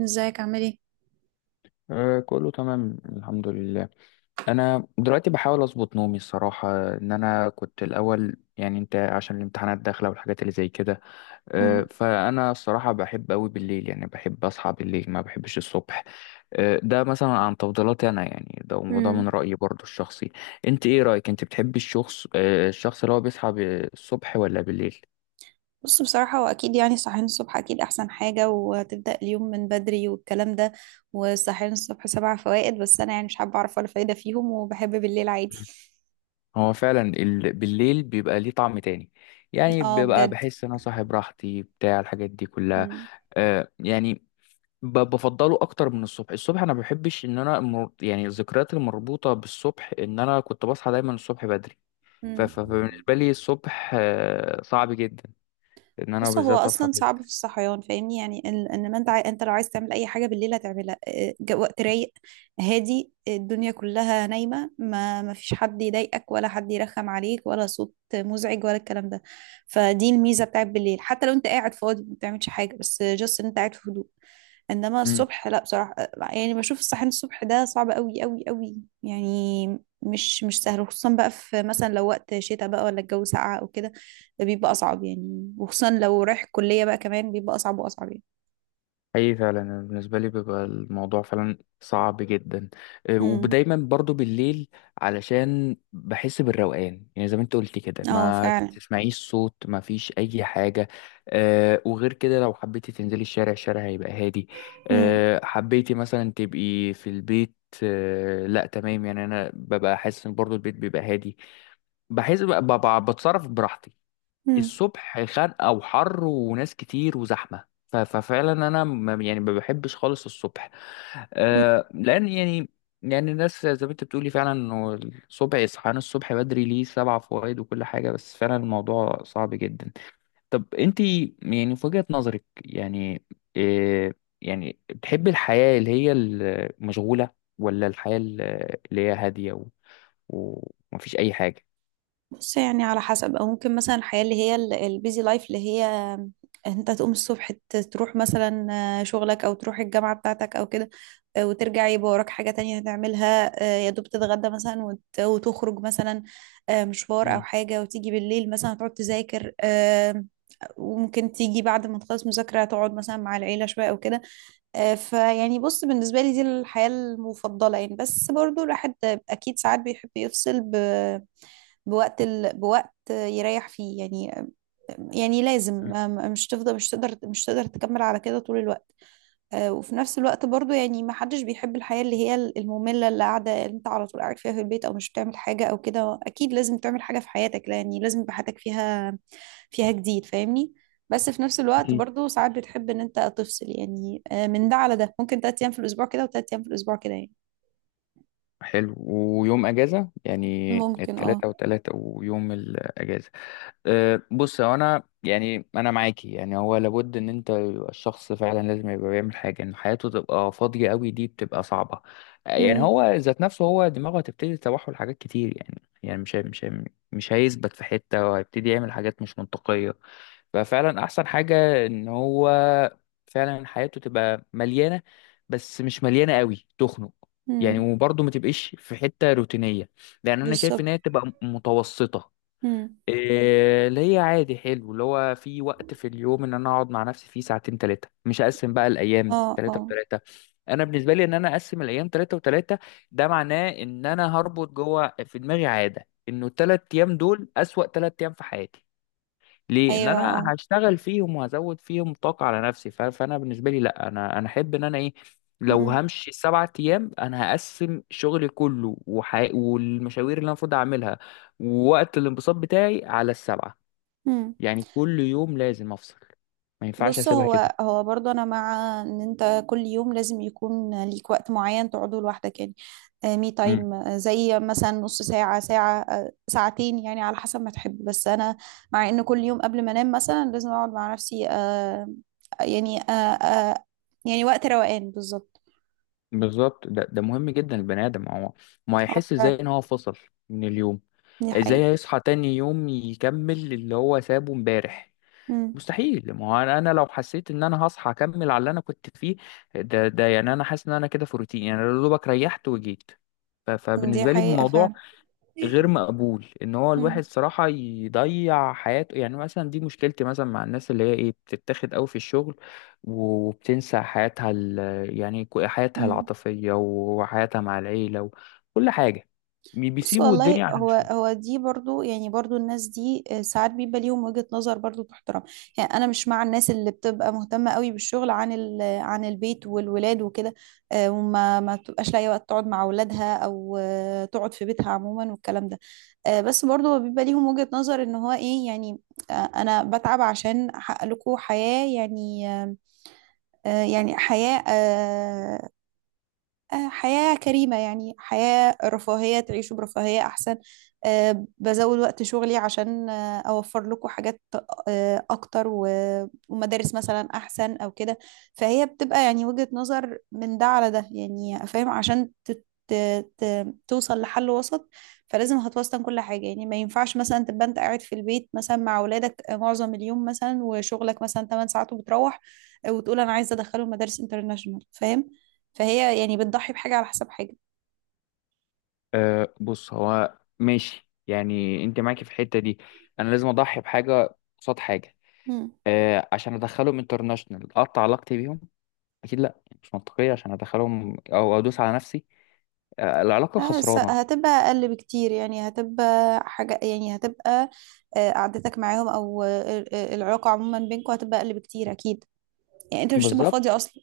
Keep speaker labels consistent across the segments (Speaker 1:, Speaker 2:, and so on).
Speaker 1: ازيك عامل ايه؟
Speaker 2: آه، كله تمام، الحمد لله. انا دلوقتي بحاول اظبط نومي الصراحه ان انا كنت الاول، يعني انت عشان الامتحانات داخله والحاجات اللي زي كده.
Speaker 1: مم.
Speaker 2: فانا الصراحه بحب قوي بالليل، يعني بحب اصحى بالليل، ما بحبش الصبح. ده مثلا عن تفضيلاتي انا، يعني ده وده
Speaker 1: مم.
Speaker 2: من رايي برضو الشخصي. انت ايه رايك؟ انت بتحبي الشخص الشخص اللي هو بيصحى الصبح ولا بالليل؟
Speaker 1: بص، بصراحة هو أكيد يعني الصحيان الصبح أكيد أحسن حاجة، وتبدأ اليوم من بدري والكلام ده. والصحيان الصبح سبع فوائد، بس أنا يعني مش حابة أعرف ولا فايدة فيهم وبحب بالليل عادي.
Speaker 2: مم. هو فعلا بالليل بيبقى ليه طعم تاني، يعني
Speaker 1: اه
Speaker 2: بيبقى
Speaker 1: بجد.
Speaker 2: بحس ان انا صاحي براحتي بتاع الحاجات دي كلها.
Speaker 1: مم.
Speaker 2: يعني بفضله اكتر من الصبح انا ما بحبش ان انا يعني الذكريات المربوطه بالصبح ان انا كنت بصحى دايما الصبح بدري.
Speaker 1: مم.
Speaker 2: فبالنسبه لي الصبح صعب جدا ان انا
Speaker 1: بص، هو
Speaker 2: بالذات اصحى
Speaker 1: اصلا
Speaker 2: فيه
Speaker 1: صعب
Speaker 2: بدري.
Speaker 1: في الصحيان، فاهمني؟ يعني ان إن ما انت عاي... انت لو عايز تعمل اي حاجه بالليل هتعملها، وقت رايق، هادي، الدنيا كلها نايمه، ما فيش حد يضايقك ولا حد يرخم عليك ولا صوت مزعج ولا الكلام ده. فدي الميزه بتاعت بالليل، حتى لو انت قاعد فاضي ما بتعملش حاجه، بس جاست ان انت قاعد في هدوء. انما الصبح لا بصراحه، يعني بشوف الصحيان الصبح ده صعب قوي قوي قوي يعني، مش سهل، خصوصا بقى في مثلا لو وقت شتاء بقى ولا الجو ساقع او كده، ده بيبقى اصعب يعني، وخصوصا لو رايح الكليه بقى كمان بيبقى اصعب واصعب يعني.
Speaker 2: اي فعلا، أنا بالنسبه لي بيبقى الموضوع فعلا صعب جدا.
Speaker 1: امم.
Speaker 2: ودايما برضو بالليل علشان بحس بالروقان، يعني زي ما انت قلت كده
Speaker 1: اه
Speaker 2: ما
Speaker 1: فعلا.
Speaker 2: تسمعيش صوت، ما فيش اي حاجه. وغير كده لو حبيتي تنزلي الشارع هيبقى هادي. حبيتي مثلا تبقي في البيت، لا، تمام، يعني انا ببقى حاسس ان برضو البيت بيبقى هادي. بحس بقى ببقى بتصرف براحتي.
Speaker 1: امم.
Speaker 2: الصبح خنقة وحر وناس كتير وزحمة، ففعلا انا ما يعني ما بحبش خالص الصبح. لان يعني، يعني الناس زي ما انت بتقولي فعلا انه الصبح اصحيان الصبح بدري ليه سبع فوائد وكل حاجة، بس فعلا الموضوع صعب جدا. طب انت يعني في وجهة نظرك يعني إيه؟ يعني بتحبي الحياة اللي هي المشغولة ولا الحياة اللي هي هادية ومفيش اي حاجة؟
Speaker 1: بص، يعني على حسب، او ممكن مثلا الحياه اللي هي البيزي لايف، اللي هي انت تقوم الصبح تروح مثلا شغلك او تروح الجامعه بتاعتك او كده، وترجع يبقى وراك حاجه تانية هتعملها، يا دوب تتغدى مثلا وت- وتخرج مثلا مشوار او
Speaker 2: مم.
Speaker 1: حاجه، وتيجي بالليل مثلا هتقعد تذاكر، وممكن تيجي بعد ما تخلص مذاكره تقعد مثلا مع العيله شويه او كده. فيعني بص، بالنسبه لي دي الحياه المفضله يعني. بس برضو الواحد اكيد ساعات بيحب يفصل بوقت يريح فيه يعني، يعني لازم
Speaker 2: مم.
Speaker 1: مش تقدر تكمل على كده طول الوقت. وفي نفس الوقت برضو يعني ما حدش بيحب الحياة اللي هي المملة، اللي قاعدة اللي انت على طول قاعد فيها في البيت او مش بتعمل حاجة او كده، اكيد لازم تعمل حاجة في حياتك، يعني لازم يبقى حياتك فيها جديد، فاهمني. بس في نفس الوقت
Speaker 2: أكيد.
Speaker 1: برضو ساعات بتحب ان انت تفصل يعني، من ده على ده، ممكن تلات ايام في الاسبوع كده وتلات ايام في الاسبوع كده يعني.
Speaker 2: حلو. ويوم اجازة يعني
Speaker 1: ممكن اه.
Speaker 2: التلاتة وتلاتة ويوم الاجازة. بص هو انا يعني انا معاكي، يعني هو لابد ان انت يبقى الشخص فعلا لازم يبقى بيعمل حاجه، ان حياته تبقى فاضيه قوي دي بتبقى صعبه. يعني
Speaker 1: امم.
Speaker 2: هو ذات نفسه هو دماغه هتبتدي تتوحل حاجات كتير، يعني مش هيثبت في حته وهيبتدي يعمل حاجات مش منطقيه. ففعلا احسن حاجه ان هو فعلا حياته تبقى مليانه، بس مش مليانه قوي تخنق، يعني
Speaker 1: امم.
Speaker 2: وبرضه ما تبقاش في حته روتينيه لان انا شايف ان
Speaker 1: بالظبط.
Speaker 2: هي تبقى متوسطه.
Speaker 1: امم.
Speaker 2: إيه اللي هي عادي، حلو اللي هو في وقت في اليوم ان انا اقعد مع نفسي فيه ساعتين ثلاثه، مش هقسم بقى الايام
Speaker 1: اه
Speaker 2: ثلاثه
Speaker 1: اه.
Speaker 2: وثلاثه. انا بالنسبه لي ان انا اقسم الايام ثلاثه وثلاثه ده معناه ان انا هربط جوه في دماغي عاده انه الثلاث ايام دول اسوأ ثلاث ايام في حياتي، ليه؟ ان
Speaker 1: ايوه
Speaker 2: انا
Speaker 1: اه.
Speaker 2: هشتغل فيهم وهزود فيهم طاقه على نفسي. فانا بالنسبه لي لا، انا احب ان انا ايه، لو
Speaker 1: مم.
Speaker 2: همشي سبعة ايام انا هقسم شغلي كله والمشاوير اللي انا المفروض اعملها ووقت الانبساط بتاعي على السبعه،
Speaker 1: مم.
Speaker 2: يعني كل يوم لازم افصل، ما ينفعش
Speaker 1: بص،
Speaker 2: اسيبها كده.
Speaker 1: هو برضه انا مع ان انت كل يوم لازم يكون ليك وقت معين تقعده لوحدك يعني، مي
Speaker 2: امم.
Speaker 1: تايم، زي مثلا نص ساعة، ساعة، ساعتين يعني على حسب ما تحب. بس انا مع ان كل يوم قبل ما انام مثلا لازم اقعد مع نفسي، آه، يعني آه آه يعني وقت روقان بالظبط.
Speaker 2: بالظبط، ده مهم جدا. البني ادم هو ما
Speaker 1: اه
Speaker 2: هيحس
Speaker 1: فعلا.
Speaker 2: ازاي ان هو فصل من اليوم؟
Speaker 1: دي
Speaker 2: ازاي
Speaker 1: حقيقة.
Speaker 2: هيصحى تاني يوم يكمل اللي هو سابه امبارح؟
Speaker 1: مم.
Speaker 2: مستحيل. ما هو انا لو حسيت ان انا هصحى اكمل على اللي انا كنت فيه، ده يعني انا حاسس ان انا كده في روتين، يعني أنا يا دوبك ريحت وجيت.
Speaker 1: دي
Speaker 2: فبالنسبه لي
Speaker 1: حقيقة
Speaker 2: الموضوع
Speaker 1: فعلا.
Speaker 2: غير مقبول ان هو
Speaker 1: مم.
Speaker 2: الواحد صراحه يضيع حياته، يعني مثلا دي مشكلتي مثلا مع الناس اللي هي ايه بتتاخد قوي في الشغل وبتنسى حياتها يعني حياتها
Speaker 1: مم.
Speaker 2: العاطفيه وحياتها مع العيله وكل حاجه،
Speaker 1: بص
Speaker 2: بيسيبوا
Speaker 1: والله،
Speaker 2: الدنيا عشان
Speaker 1: هو
Speaker 2: الشغل.
Speaker 1: هو دي برضو، يعني برضو الناس دي ساعات بيبقى ليهم وجهة نظر برضو تحترم. يعني انا مش مع الناس اللي بتبقى مهتمة قوي بالشغل عن عن البيت والولاد وكده، آه، وما ما بتبقاش لاقي وقت تقعد مع اولادها او تقعد في بيتها عموما والكلام ده. بس برضو هو بيبقى ليهم وجهة نظر، ان هو ايه يعني، انا بتعب عشان احقق لكم حياة يعني آه، آه، يعني حياة آه، آه، حياة كريمة يعني، حياة رفاهية تعيشوا برفاهية أحسن، بزود وقت شغلي عشان أوفر لكم حاجات أكتر و ومدارس مثلا أحسن أو كده. فهي بتبقى يعني وجهة نظر من ده على ده يعني، فاهم؟ عشان توصل لحل وسط، فلازم هتوسطن كل حاجة يعني. ما ينفعش مثلا تبقى أنت قاعد في البيت مثلا مع أولادك معظم اليوم مثلا وشغلك مثلا 8 ساعات، وبتروح وتقول أنا عايزة أدخلهم مدارس انترناشونال، فاهم؟ فهي يعني بتضحي بحاجة على حساب حاجة.
Speaker 2: بص هو ماشي، يعني انت معاكي في الحته دي، انا لازم اضحي بحاجه قصاد حاجه،
Speaker 1: مم.
Speaker 2: عشان ادخلهم انترناشونال اقطع علاقتي بيهم؟ اكيد لا، يعني مش منطقيه عشان ادخلهم او ادوس على نفسي. العلاقه
Speaker 1: بس
Speaker 2: خسرانه.
Speaker 1: هتبقى أقل بكتير يعني، هتبقى حاجة يعني هتبقى آه، قعدتك معاهم أو العلاقة عموما بينكم هتبقى أقل بكتير أكيد، يعني أنت مش هتبقى
Speaker 2: بالظبط،
Speaker 1: فاضية أصلا.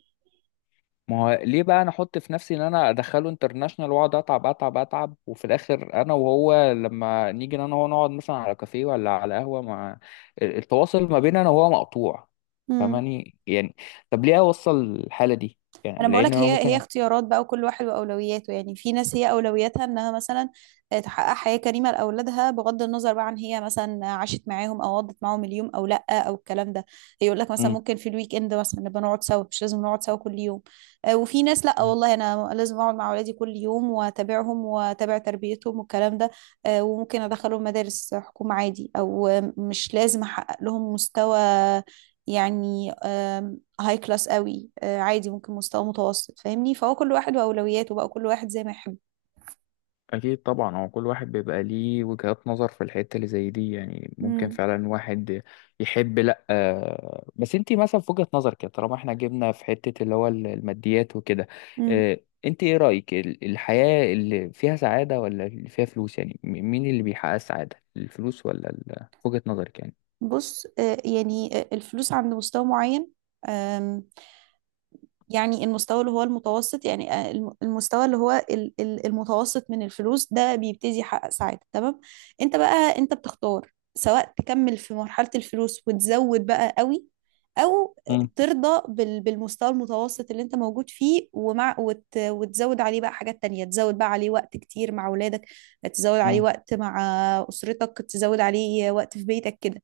Speaker 2: ما هو ليه بقى انا احط في نفسي ان انا ادخله انترناشونال واقعد اتعب اتعب اتعب وفي الاخر انا وهو لما نيجي انا وهو نقعد مثلا على كافيه ولا على قهوه مع التواصل ما بيننا انا وهو مقطوع؟
Speaker 1: مم.
Speaker 2: فاهماني يعني؟ طب ليه اوصل الحاله دي
Speaker 1: انا
Speaker 2: يعني؟ لان
Speaker 1: بقولك،
Speaker 2: انا
Speaker 1: هي
Speaker 2: ممكن
Speaker 1: اختيارات بقى، وكل واحد واولوياته. يعني في ناس هي اولوياتها انها مثلا تحقق حياة كريمة لاولادها، بغض النظر بقى عن هي مثلا عاشت معاهم او قضت معاهم اليوم او لا او الكلام ده. يقول لك مثلا ممكن في الويك اند مثلا نبقى نقعد سوا، مش لازم نقعد سوا كل يوم. وفي ناس لا
Speaker 2: مم.
Speaker 1: والله، انا لازم اقعد مع اولادي كل يوم واتابعهم واتابع تربيتهم والكلام ده، وممكن ادخلهم مدارس حكومة عادي، او مش لازم احقق لهم مستوى يعني هاي كلاس قوي، عادي ممكن مستوى متوسط، فاهمني؟ فهو كل واحد واولوياته بقى، كل واحد زي ما يحب.
Speaker 2: أكيد طبعا، هو كل واحد بيبقى ليه وجهات نظر في الحتة اللي زي دي، يعني ممكن
Speaker 1: امم.
Speaker 2: فعلا واحد يحب لأ، بس انتي مثلا في وجهة نظرك كده طالما احنا جبنا في حتة اللي هو الماديات وكده،
Speaker 1: امم.
Speaker 2: آه، انتي ايه رأيك الحياة اللي فيها سعادة ولا اللي فيها فلوس؟ يعني مين اللي بيحقق السعادة؟ الفلوس ولا في وجهة نظرك يعني؟
Speaker 1: بص الفلوس عند مستوى معين، يعني المستوى اللي هو المتوسط، يعني المستوى اللي هو المتوسط من الفلوس، ده بيبتدي يحقق سعادة تمام. انت بقى انت بتختار، سواء تكمل في مرحلة الفلوس وتزود بقى قوي، او
Speaker 2: مم.
Speaker 1: ترضى بالمستوى المتوسط اللي انت موجود فيه، ومع وت وتزود عليه بقى حاجات تانية، تزود بقى عليه وقت كتير مع اولادك، تزود عليه
Speaker 2: مم.
Speaker 1: وقت مع اسرتك، تزود عليه وقت في بيتك كده.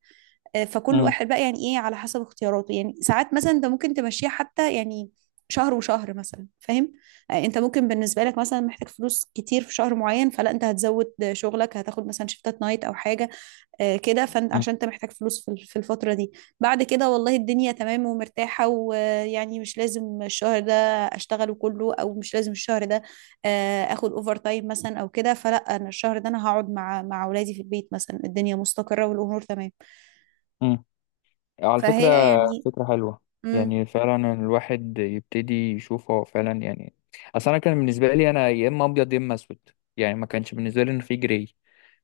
Speaker 1: فكل
Speaker 2: مم.
Speaker 1: واحد بقى يعني ايه على حسب اختياراته. يعني ساعات مثلا انت ممكن تمشيها حتى يعني شهر وشهر مثلا، فاهم؟ انت ممكن بالنسبه لك مثلا محتاج فلوس كتير في شهر معين، فلا انت هتزود شغلك، هتاخد مثلا شيفتات نايت او حاجه كده، فانت عشان انت محتاج فلوس في الفتره دي. بعد كده والله الدنيا تمام ومرتاحه، ويعني مش لازم الشهر ده اشتغله كله، او مش لازم الشهر ده اخد اوفر تايم مثلا او كده، فلا انا الشهر ده انا هقعد مع اولادي في البيت مثلا، الدنيا مستقره والامور تمام.
Speaker 2: مم. على فكرة،
Speaker 1: فهي يعني.
Speaker 2: فكرة حلوة،
Speaker 1: امم.
Speaker 2: يعني فعلا الواحد يبتدي يشوف هو فعلا يعني. أصل أنا كان بالنسبة لي أنا يا إما أبيض يا إما أسود، يعني ما كانش بالنسبة لي إن في جراي،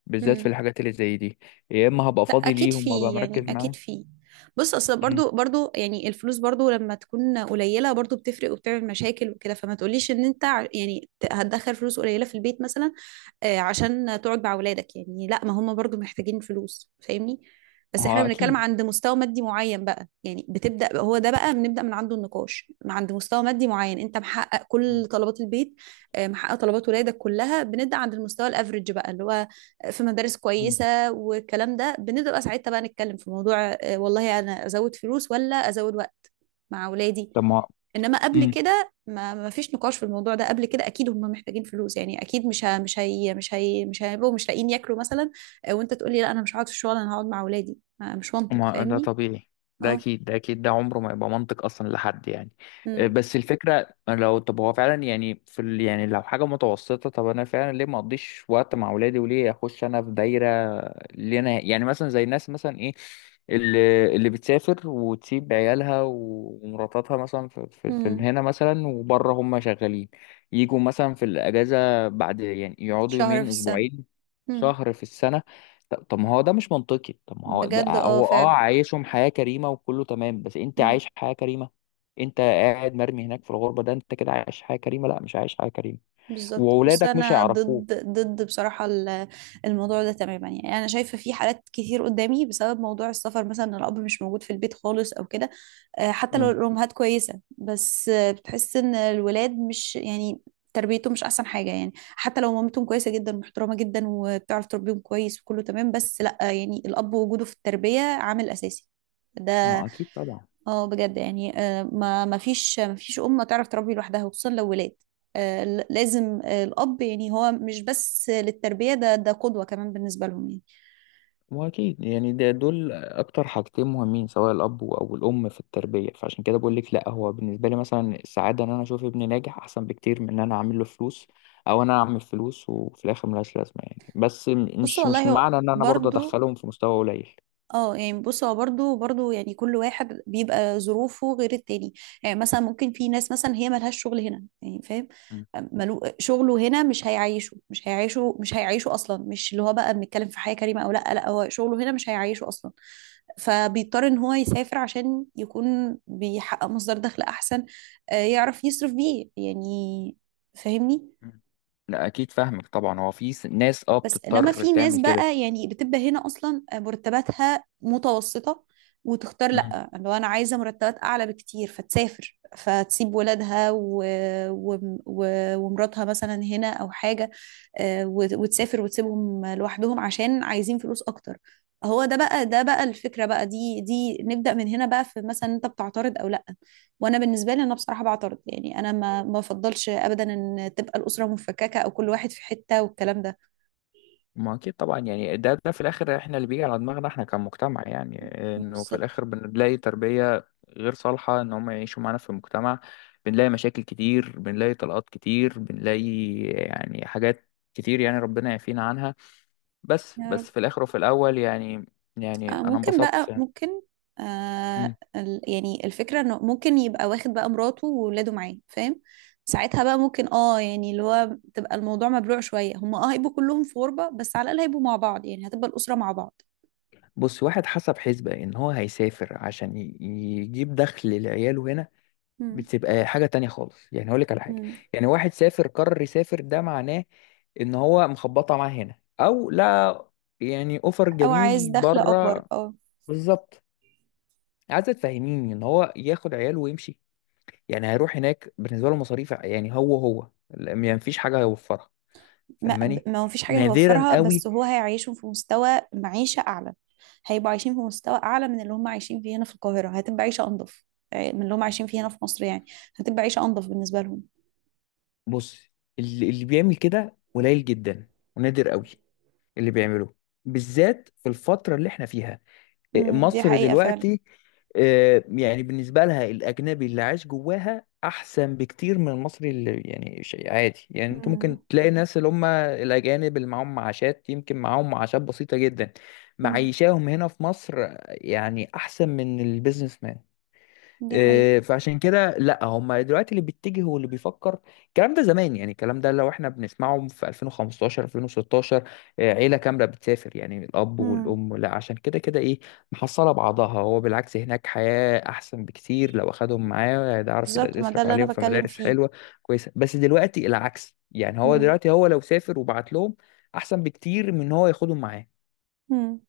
Speaker 2: بالذات في
Speaker 1: امم.
Speaker 2: الحاجات اللي زي دي، يا إما هبقى
Speaker 1: لا
Speaker 2: فاضي
Speaker 1: اكيد
Speaker 2: ليهم وأبقى
Speaker 1: في،
Speaker 2: مركز
Speaker 1: يعني اكيد
Speaker 2: معاهم.
Speaker 1: في. بص اصل
Speaker 2: مم.
Speaker 1: برضو يعني الفلوس برضو لما تكون قليله برضو بتفرق وبتعمل مشاكل وكده، فما تقوليش ان انت هتدخل فلوس قليله في البيت مثلا عشان تقعد مع اولادك، يعني لا، ما هم برضو محتاجين فلوس، فاهمني؟
Speaker 2: ما
Speaker 1: بس احنا
Speaker 2: هو
Speaker 1: بنتكلم
Speaker 2: أكيد.
Speaker 1: عند مستوى مادي معين بقى يعني، بتبدا هو ده بقى بنبدا من عنده النقاش، عند مستوى مادي معين انت محقق
Speaker 2: مم.
Speaker 1: كل طلبات البيت، محقق طلبات ولادك كلها، بنبدا عند المستوى الافريج بقى، اللي هو في مدارس
Speaker 2: مم.
Speaker 1: كويسه والكلام ده، بنبقى ساعتها بقى نتكلم في موضوع والله انا ازود فلوس ولا ازود وقت مع اولادي.
Speaker 2: طب ما
Speaker 1: انما قبل
Speaker 2: مم.
Speaker 1: كده، ما فيش نقاش في الموضوع ده قبل كده، اكيد هم محتاجين فلوس يعني، اكيد مش ه... مش هي... مش هي... مش هيبقوا مش لاقيين ياكلوا مثلا وانت تقول لي لا انا مش هقعد في الشغل انا هقعد مع اولادي، مش منطق،
Speaker 2: ما ده
Speaker 1: فاهمني؟
Speaker 2: طبيعي، ده
Speaker 1: اه.
Speaker 2: اكيد، ده اكيد، ده عمره ما يبقى منطق اصلا لحد يعني.
Speaker 1: امم.
Speaker 2: بس الفكره لو طب هو فعلا يعني في يعني لو حاجه متوسطه طب انا فعلا ليه ما اقضيش وقت مع اولادي وليه اخش انا في دايره اللي انا يعني مثلا زي الناس مثلا ايه اللي بتسافر وتسيب عيالها ومراتاتها مثلا في
Speaker 1: امم.
Speaker 2: هنا مثلا وبره هم شغالين يجوا مثلا في الاجازه بعد، يعني يقعدوا
Speaker 1: شهر في
Speaker 2: يومين
Speaker 1: السنة.
Speaker 2: اسبوعين
Speaker 1: امم.
Speaker 2: شهر في السنه. طب ما هو ده مش منطقي، طب ما هو ده
Speaker 1: بجد اه
Speaker 2: هو
Speaker 1: فعلا.
Speaker 2: عايشهم حياة كريمة وكله تمام، بس انت عايش
Speaker 1: مم.
Speaker 2: حياة كريمة؟ انت قاعد مرمي هناك في الغربة، ده انت كده عايش حياة كريمة؟ لا، مش عايش حياة كريمة،
Speaker 1: بالظبط. بص
Speaker 2: واولادك مش
Speaker 1: انا
Speaker 2: هيعرفوه.
Speaker 1: ضد بصراحه الموضوع ده تماما يعني. انا شايفه في حالات كتير قدامي بسبب موضوع السفر مثلا، إن الاب مش موجود في البيت خالص او كده. حتى لو
Speaker 2: مم.
Speaker 1: الامهات كويسه بس بتحس ان الولاد مش يعني تربيتهم مش احسن حاجه، يعني حتى لو مامتهم كويسه جدا ومحترمه جدا وبتعرف تربيهم كويس وكله تمام، بس لا، يعني الاب وجوده في التربيه عامل اساسي ده.
Speaker 2: ما اكيد طبعا.
Speaker 1: اه بجد يعني ما فيش أم تعرف تربي لوحدها، وخصوصا لو ولاد، آه، ل- لازم آه، الأب يعني، هو مش بس للتربية، ده ده قدوة كمان بالنسبة لهم يعني.
Speaker 2: ما اكيد، يعني ده دول اكتر حاجتين مهمين سواء الاب او الام في التربية فعشان كده بقول لك لا هو بالنسبة لي مثلا السعادة ان انا اشوف ابني ناجح احسن بكتير من ان انا اعمل له فلوس او انا اعمل فلوس وفي الاخر ملهاش لازمة يعني بس م-
Speaker 1: بص
Speaker 2: مش مش
Speaker 1: والله هو
Speaker 2: معنى ان انا برضه
Speaker 1: برضو
Speaker 2: ادخلهم في مستوى قليل
Speaker 1: اه يعني. بص هو برضه يعني كل واحد بيبقى ظروفه غير التاني يعني. مثلا ممكن في ناس مثلا هي ملهاش شغل هنا يعني، فاهم؟ ملو شغله هنا مش هيعيشه، مش هيعيشه اصلا، مش اللي هو بقى بنتكلم في حياة كريمة او لا، لا هو شغله هنا مش هيعيشه اصلا، فبيضطر ان هو يسافر عشان يكون بيحقق مصدر دخل احسن يعرف يصرف بيه يعني، فاهمني؟
Speaker 2: مم. لا اكيد فاهمك طبعا هو في س- ناس اه
Speaker 1: بس انما
Speaker 2: بتضطر
Speaker 1: في ناس
Speaker 2: تعمل كده
Speaker 1: بقى يعني بتبقى هنا اصلا مرتباتها متوسطة، وتختار
Speaker 2: مم.
Speaker 1: لا، لو انا عايزة مرتبات اعلى بكتير فتسافر، فتسيب ولادها و... و... و... ومراتها مثلا هنا او حاجة، آه، وت- وتسافر وتسيبهم لوحدهم عشان عايزين فلوس اكتر. هو ده بقى ده بقى الفكرة بقى، دي دي نبدأ من هنا بقى، في مثلا انت بتعترض او لا؟ وانا بالنسبة لي انا بصراحة بعترض، يعني انا ما بفضلش ابدا ان تبقى الأسرة مفككة او كل واحد في حتة والكلام ده.
Speaker 2: ما اكيد طبعا يعني ده في الاخر احنا اللي بيجي على دماغنا احنا كمجتمع، يعني انه في
Speaker 1: بالظبط.
Speaker 2: الاخر بنلاقي تربية غير صالحة ان هم يعيشوا معانا في المجتمع، بنلاقي مشاكل كتير، بنلاقي طلقات كتير، بنلاقي يعني حاجات كتير، يعني ربنا يعافينا عنها. بس
Speaker 1: يا رب.
Speaker 2: بس في الاخر وفي الاول يعني، يعني
Speaker 1: آه
Speaker 2: انا
Speaker 1: ممكن
Speaker 2: انبسطت.
Speaker 1: بقى ممكن،
Speaker 2: مم.
Speaker 1: آه يعني الفكرة انه ممكن يبقى واخد بقى مراته وولاده معاه، فاهم؟ ساعتها بقى ممكن اه، يعني اللي هو تبقى الموضوع مبلوع شوية، هم اه هيبقوا كلهم في غربة بس على الأقل هيبقوا مع بعض يعني، هتبقى الأسرة مع بعض.
Speaker 2: بص واحد حسب حسبة ان هو هيسافر عشان يجيب دخل لعياله هنا،
Speaker 1: مم.
Speaker 2: بتبقى حاجة تانية خالص، يعني هقول لك على حاجة،
Speaker 1: مم.
Speaker 2: يعني واحد سافر قرر يسافر ده معناه ان هو مخبطة معاه هنا او لا، يعني اوفر
Speaker 1: او عايز
Speaker 2: جميل
Speaker 1: دخل اكبر،
Speaker 2: بره.
Speaker 1: اه.
Speaker 2: بالظبط. عايز تفهميني ان هو ياخد عياله ويمشي؟ يعني هيروح هناك بالنسبة له مصاريف، يعني هو يعني مفيش حاجة هيوفرها.
Speaker 1: ما
Speaker 2: فاهماني؟
Speaker 1: ما هو فيش حاجة
Speaker 2: نادرا
Speaker 1: هيوفرها، بس
Speaker 2: قوي.
Speaker 1: هو هيعيشهم في مستوى معيشة أعلى، هيبقوا عايشين في مستوى أعلى من اللي هم عايشين فيه هنا في القاهرة، هتبقى عيشة أنظف من اللي هم عايشين فيه هنا في مصر يعني، هتبقى عيشة أنظف بالنسبة لهم.
Speaker 2: بص اللي بيعمل كده قليل جدا، ونادر قوي اللي بيعمله، بالذات في الفترة اللي احنا فيها
Speaker 1: مم، دي
Speaker 2: مصر
Speaker 1: حقيقة فعلا.
Speaker 2: دلوقتي. يعني بالنسبة لها الأجنبي اللي عايش جواها أحسن بكتير من المصري، اللي يعني شيء عادي، يعني أنت
Speaker 1: مم،
Speaker 2: ممكن تلاقي ناس اللي هم الأجانب اللي معاهم معاشات، يمكن معاهم معاشات بسيطة جدا
Speaker 1: مم،
Speaker 2: معيشاهم هنا في مصر يعني أحسن من البيزنس مان.
Speaker 1: دي حقيقة.
Speaker 2: إيه، فعشان كده لا هم دلوقتي اللي بيتجه واللي بيفكر الكلام ده زمان، يعني الكلام ده لو احنا بنسمعه في 2015 2016، إيه، عيله كامله بتسافر يعني الاب
Speaker 1: مم،
Speaker 2: والام، لا عشان كده كده ايه محصله بعضها، هو بالعكس هناك حياه احسن بكتير لو اخدهم معاه هيعرف
Speaker 1: بالظبط، ما ده
Speaker 2: يصرف
Speaker 1: اللي
Speaker 2: عليهم
Speaker 1: أنا
Speaker 2: في
Speaker 1: بتكلم
Speaker 2: مدارس
Speaker 1: فيه.
Speaker 2: حلوه كويسه. بس دلوقتي العكس، يعني هو
Speaker 1: مم،
Speaker 2: دلوقتي هو لو سافر وبعت لهم احسن بكتير من ان هو ياخدهم معاه
Speaker 1: مم،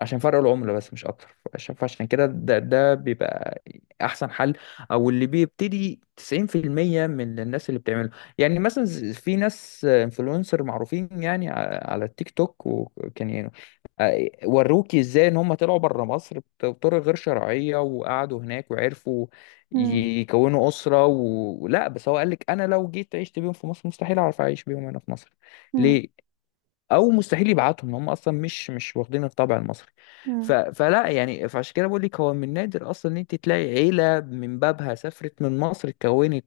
Speaker 2: عشان فرق العملة بس مش أكتر، عشان فعشان كده ده بيبقى أحسن حل أو اللي بيبتدي 90% من الناس اللي بتعمله، يعني مثلا في ناس انفلونسر معروفين، يعني على التيك توك وكان يعني وروكي ازاي ان هم طلعوا بره مصر بطرق غير شرعية وقعدوا هناك وعرفوا
Speaker 1: مم،
Speaker 2: يكونوا أسرة ولا، بس هو قال لك انا لو جيت عشت بيهم في مصر مستحيل اعرف اعيش بيهم هنا في مصر،
Speaker 1: مم،
Speaker 2: ليه؟ او مستحيل يبعتهم، هم اصلا مش واخدين الطابع المصري.
Speaker 1: مم،
Speaker 2: فلا يعني فعشان كده بقول لك هو من نادر اصلا ان انت تلاقي عيله من بابها سافرت من مصر اتكونت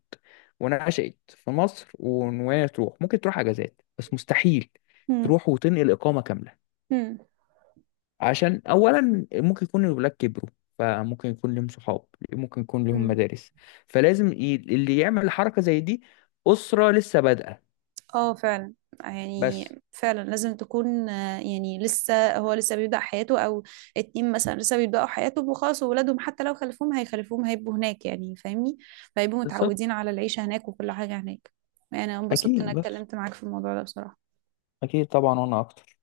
Speaker 2: ونشأت في مصر، وإن وهي تروح ممكن تروح اجازات بس مستحيل
Speaker 1: مم،
Speaker 2: تروح وتنقل اقامه كامله،
Speaker 1: مم،
Speaker 2: عشان اولا ممكن يكون الولاد كبروا فممكن يكون لهم صحاب، ممكن يكون لهم
Speaker 1: مم.
Speaker 2: مدارس، فلازم اللي يعمل حركه زي دي اسره لسه بادئه.
Speaker 1: اه فعلا. يعني
Speaker 2: بس
Speaker 1: فعلا لازم تكون يعني لسه هو لسه بيبدأ حياته، او اتنين مثلا لسه بيبدأوا حياتهم وخلاص، وولادهم حتى لو خلفوهم هيخلفوهم هيبقوا هناك يعني فاهمني، فهيبقوا متعودين
Speaker 2: بالظبط،
Speaker 1: على العيشة هناك وكل حاجة هناك. يعني انا انبسطت
Speaker 2: اكيد
Speaker 1: انك
Speaker 2: بس
Speaker 1: اتكلمت معاك في الموضوع ده بصراحة.
Speaker 2: اكيد طبعا، وانا اكتر